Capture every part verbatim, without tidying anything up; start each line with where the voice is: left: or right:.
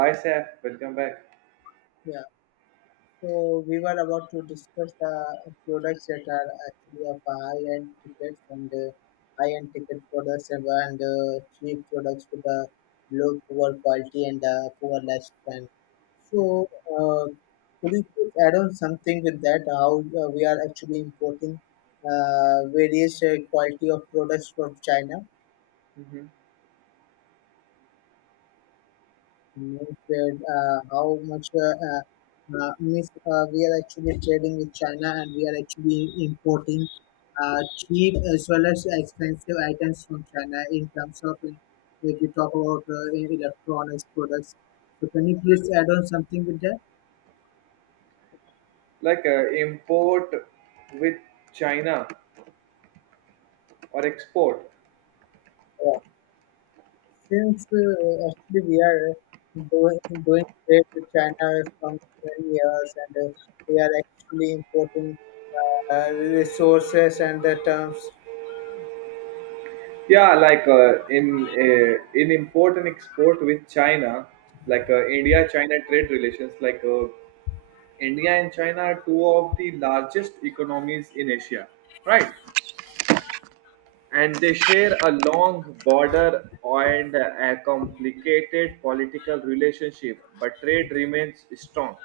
right: Hi, Saf. Welcome back.
left: Yeah, so we were about to discuss the products that are actually of high-end tickets and uh, high-end ticket products and uh, cheap products with a low poor quality and uh, poor lifespan. So, uh, could you please add on something with that? How uh, we are actually importing uh, various uh, quality of products from China?
right: hmm
left: Trade, uh, how much uh, uh, uh, mis- uh, we are actually trading with China and we are actually importing uh, cheap as well as expensive items from China in terms of in, if you talk about uh, in electronics products. So can you please add on something with that?
right: Like uh, import with China or export?
left: Yeah. Since uh, actually we are doing doing trade with China from twenty years, and uh, we are actually importing uh, resources and the terms.
right: Yeah, like uh, in uh, in import and export with China, like uh, India-China trade relations. Like uh, India and China are two of the largest economies in Asia, right? And they share a long border and a complicated political relationship, but trade remains strong.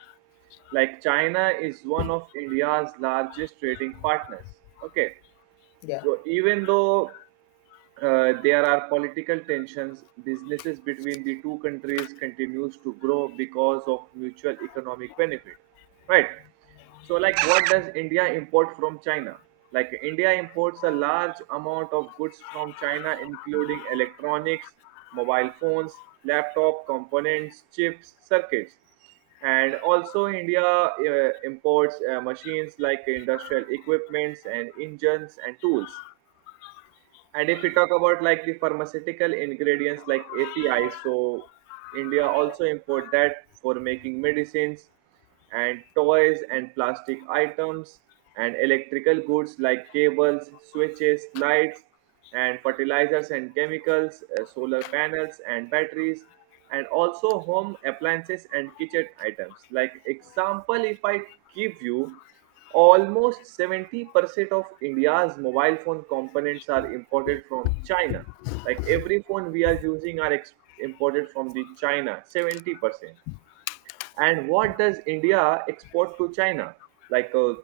right: Like China is one of India's largest trading partners. Okay,
left: Yeah.
right: so even though uh, there are political tensions, businesses between the two countries continues to grow because of mutual economic benefit, right? So, like, what does India import from China? Like, India imports a large amount of goods from China, including electronics, mobile phones, laptop components, chips, circuits. And also, India uh, imports uh, machines like industrial equipments and engines and tools. And if we talk about like the pharmaceutical ingredients like A P I, so India also import that for making medicines and toys and plastic items and electrical goods like cables, switches, lights and fertilizers and chemicals, uh, solar panels and batteries and also home appliances and kitchen items. Like example if I give you almost seventy percent of India's mobile phone components are imported from China. Like every phone we are using are ex- imported from the China, seventy percent. And what does India export to China? Like uh,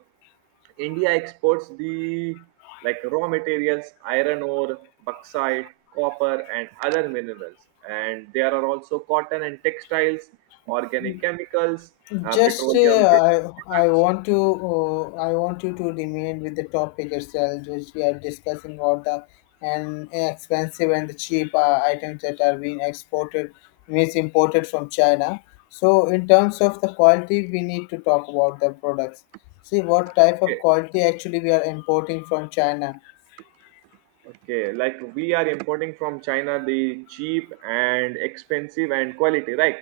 right: India exports the like raw materials, iron ore, bauxite, copper, and other minerals. And there are also cotton and textiles, organic chemicals, uh,
left: Just uh,
right: petroleum based
left: I I
right: products.
left: want to uh, I want you to remain with the topic itself, which we are discussing about the and expensive and the cheap uh, items that are being exported, means imported from China. So in terms of the quality, we need to talk about the products. See what type of
right: Okay.
left: quality actually we are importing from China.
right: Okay, like we are importing from China the cheap and expensive and quality, right?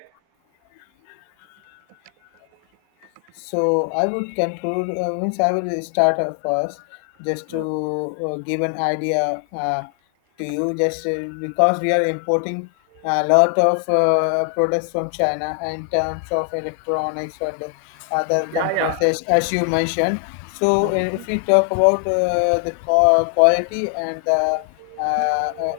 left: So I would conclude, uh, means I will start uh, first just to
right: Uh,
left: uh, give an idea uh, to you, just uh, because we are importing a lot of uh, products from China in terms of electronics and other
right: Yeah, yeah.
left: components, as, as you mentioned. So uh,
right: Mhm,
left: if
right: mhm.
left: we talk about uh, the qua- quality and the uh, uh,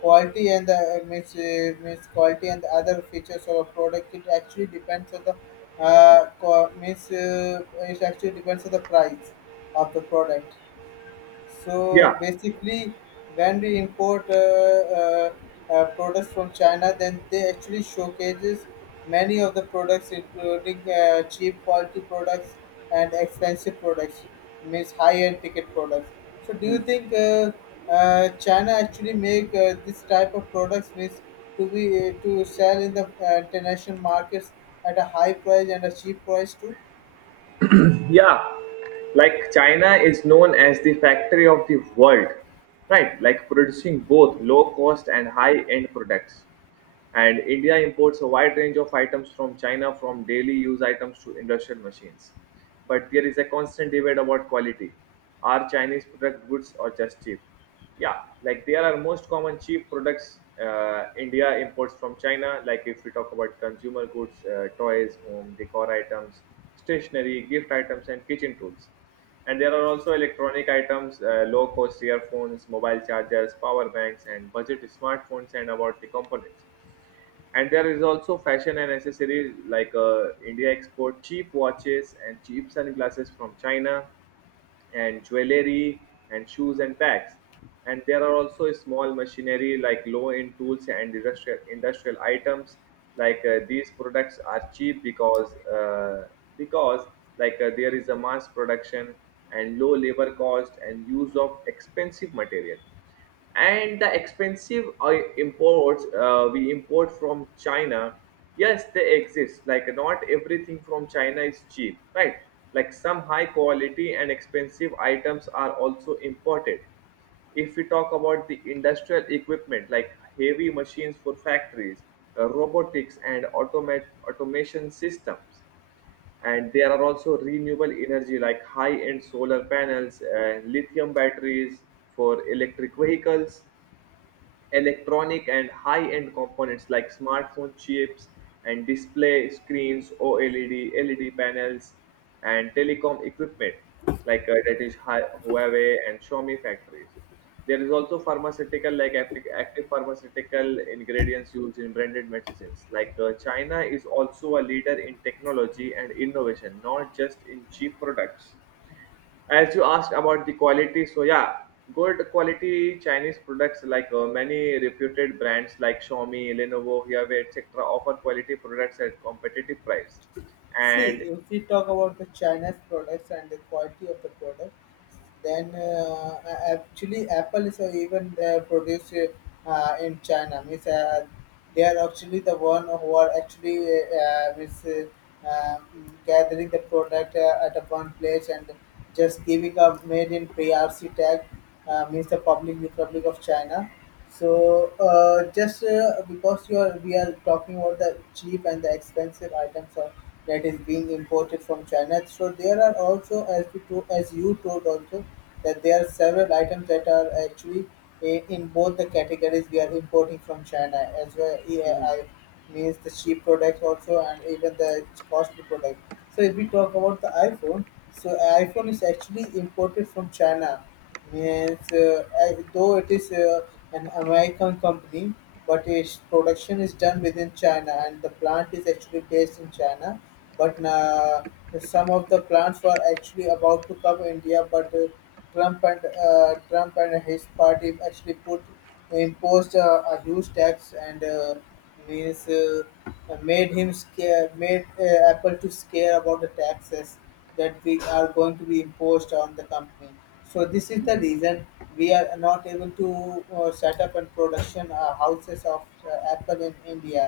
left: quality and the means, uh, means quality and the other features of a product, it actually depends on the uh, co- means uh, it actually depends on the price of the product.
right: Yeah.
left: So basically, when we import uh, uh, uh, products from China, then they actually showcases many of the products, including uh, cheap quality products and expensive products, means high-end ticket products. So do you
right: Hmm.
left: think uh, uh, China actually make uh, this type of products means to be uh, to sell in the uh, international markets at a high price and a cheap price too?
right: Yeah. Like China is known as the factory of the world, right? Like producing both low cost and high end products. And India imports a wide range of items from China, from daily use items to industrial machines. But there is a constant debate about quality. Are Chinese product goods or just cheap? Yeah, like there are most common cheap products uh, India imports from China. Like if we talk about consumer goods, uh, toys, home decor items, stationery, gift items, and kitchen tools. And there are also electronic items, uh, low cost earphones, mobile chargers, power banks, and budget smartphones, and about the components. And there is also fashion and accessories, like uh, India export cheap watches and cheap sunglasses from China, and jewelry and shoes and bags. And there are also small machinery like low end tools and industrial industrial items. Like uh, these products are cheap because uh, because like uh, there is a mass production and low labor cost and use of expensive material and the expensive oil imports uh, we import from China. Yes, they exist. Like not everything from China is cheap, right? Like some high quality and expensive items are also imported. If we talk about the industrial equipment like heavy machines for factories, uh, robotics and automat- automation systems. And there are also renewable energy like high end solar panels and lithium batteries for electric vehicles, electronic and high-end components like smartphone chips and display screens, O L E D, L E D panels, and telecom equipment like uh, that is Hi- Huawei and Xiaomi factories. There is also pharmaceutical like active, active pharmaceutical ingredients used in branded medicines. Like uh, China is also a leader in technology and innovation, not just in cheap products. As you asked about the quality, so yeah, good quality Chinese products, like uh, many reputed brands like Xiaomi, Lenovo, Huawei, etc. offer quality products at competitive price.
left: See,
right: And
left: if we talk about the China's products and the quality of the product, then uh, actually Apple is uh, even uh, produced uh, in China. Means uh, they are actually the one who are actually uh, uh, means, uh, um, gathering the product uh, at a one place and just giving a made in P R C tag, uh, means the Public Republic of China. So uh, just uh, because you are, we are talking about the cheap and the expensive items are, that is being imported from China. So there are also, as you told, as you told also, that there are several items that are actually i- in both the categories we are importing from China as well.
right: mhm,
left: E A I means the cheap products also and even the costly products. So if we talk about the iPhone, so iPhone is actually imported from China. Means, uh, I- though it is uh, an American company, but its production is done within China, and the plant is actually based in China. But uh, some of the plants were actually about to come India, but uh, Trump and uh, Trump and his party actually put imposed uh, a huge tax. And. Uh, means uh, uh, Made him scare, made uh, Apple to scare about the taxes that we are going to be imposed on the company. So this is the
right: mhm.
left: reason we are not able to uh, set up and production uh, houses of uh, Apple in India.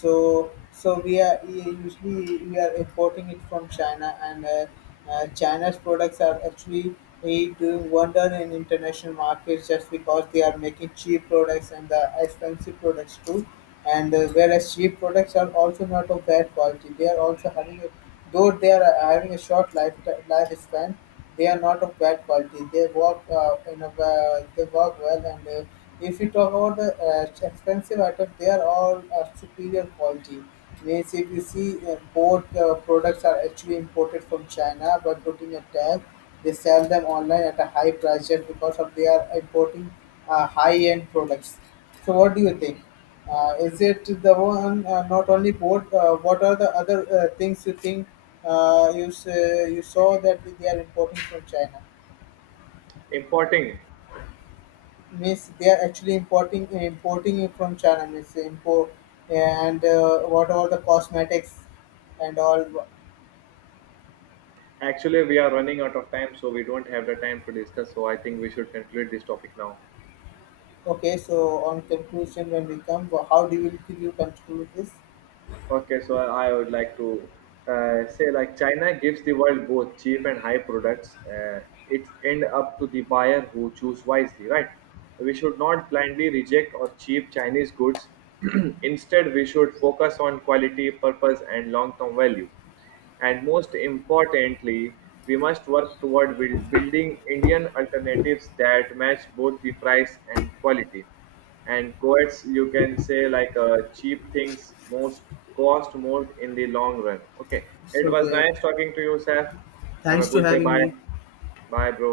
left: So so we are usually we are importing it from China, and uh, uh, China's products are actually eh, doing wonder in international markets just because they are making cheap products and the expensive products too. And uh, whereas cheap products are also not of bad quality, they are also having a, though they are uh, having a short life lifespan, they are not of bad quality. They work uh, in a uh, they work well. And. Uh, if you talk about the uh, expensive items, they are all uh, superior quality. Means if you see uh, both uh, products are actually imported from China, but putting a tag they sell them online at a high price just because of they are importing uh, high-end products. So what do you think? Uh, is it the one uh, not only port? Uh, what are the other uh, things you think uh, you s- uh, you saw that they are importing from China?
right: Importing,
left: Means they are actually importing importing it from China. Means import and uh, what are the cosmetics and all?
right: actually we are running out of time so we don't have the time to discuss, so I think we should conclude this topic now.
left: Okay, so on conclusion when we come, how do you will you conclude this?
right: Okay, so I would like to uh, say like China gives the world both cheap and high products. Uh, it end up to the buyer who choose wisely, right? We should not blindly reject or cheap Chinese goods. Instead, we should focus on quality, purpose, and long-term value. And most importantly, we must work toward build- building Indian alternatives that match both the price and quality and coets, you can say, like uh, cheap things most cost more in the long run. Okay,
left: It's
right: it was
left: okay.
right: nice talking to you, sir. Have a
left: Thanks for
right: good day.
left: having
right: Bye.
left: me.
right: Bye, bro.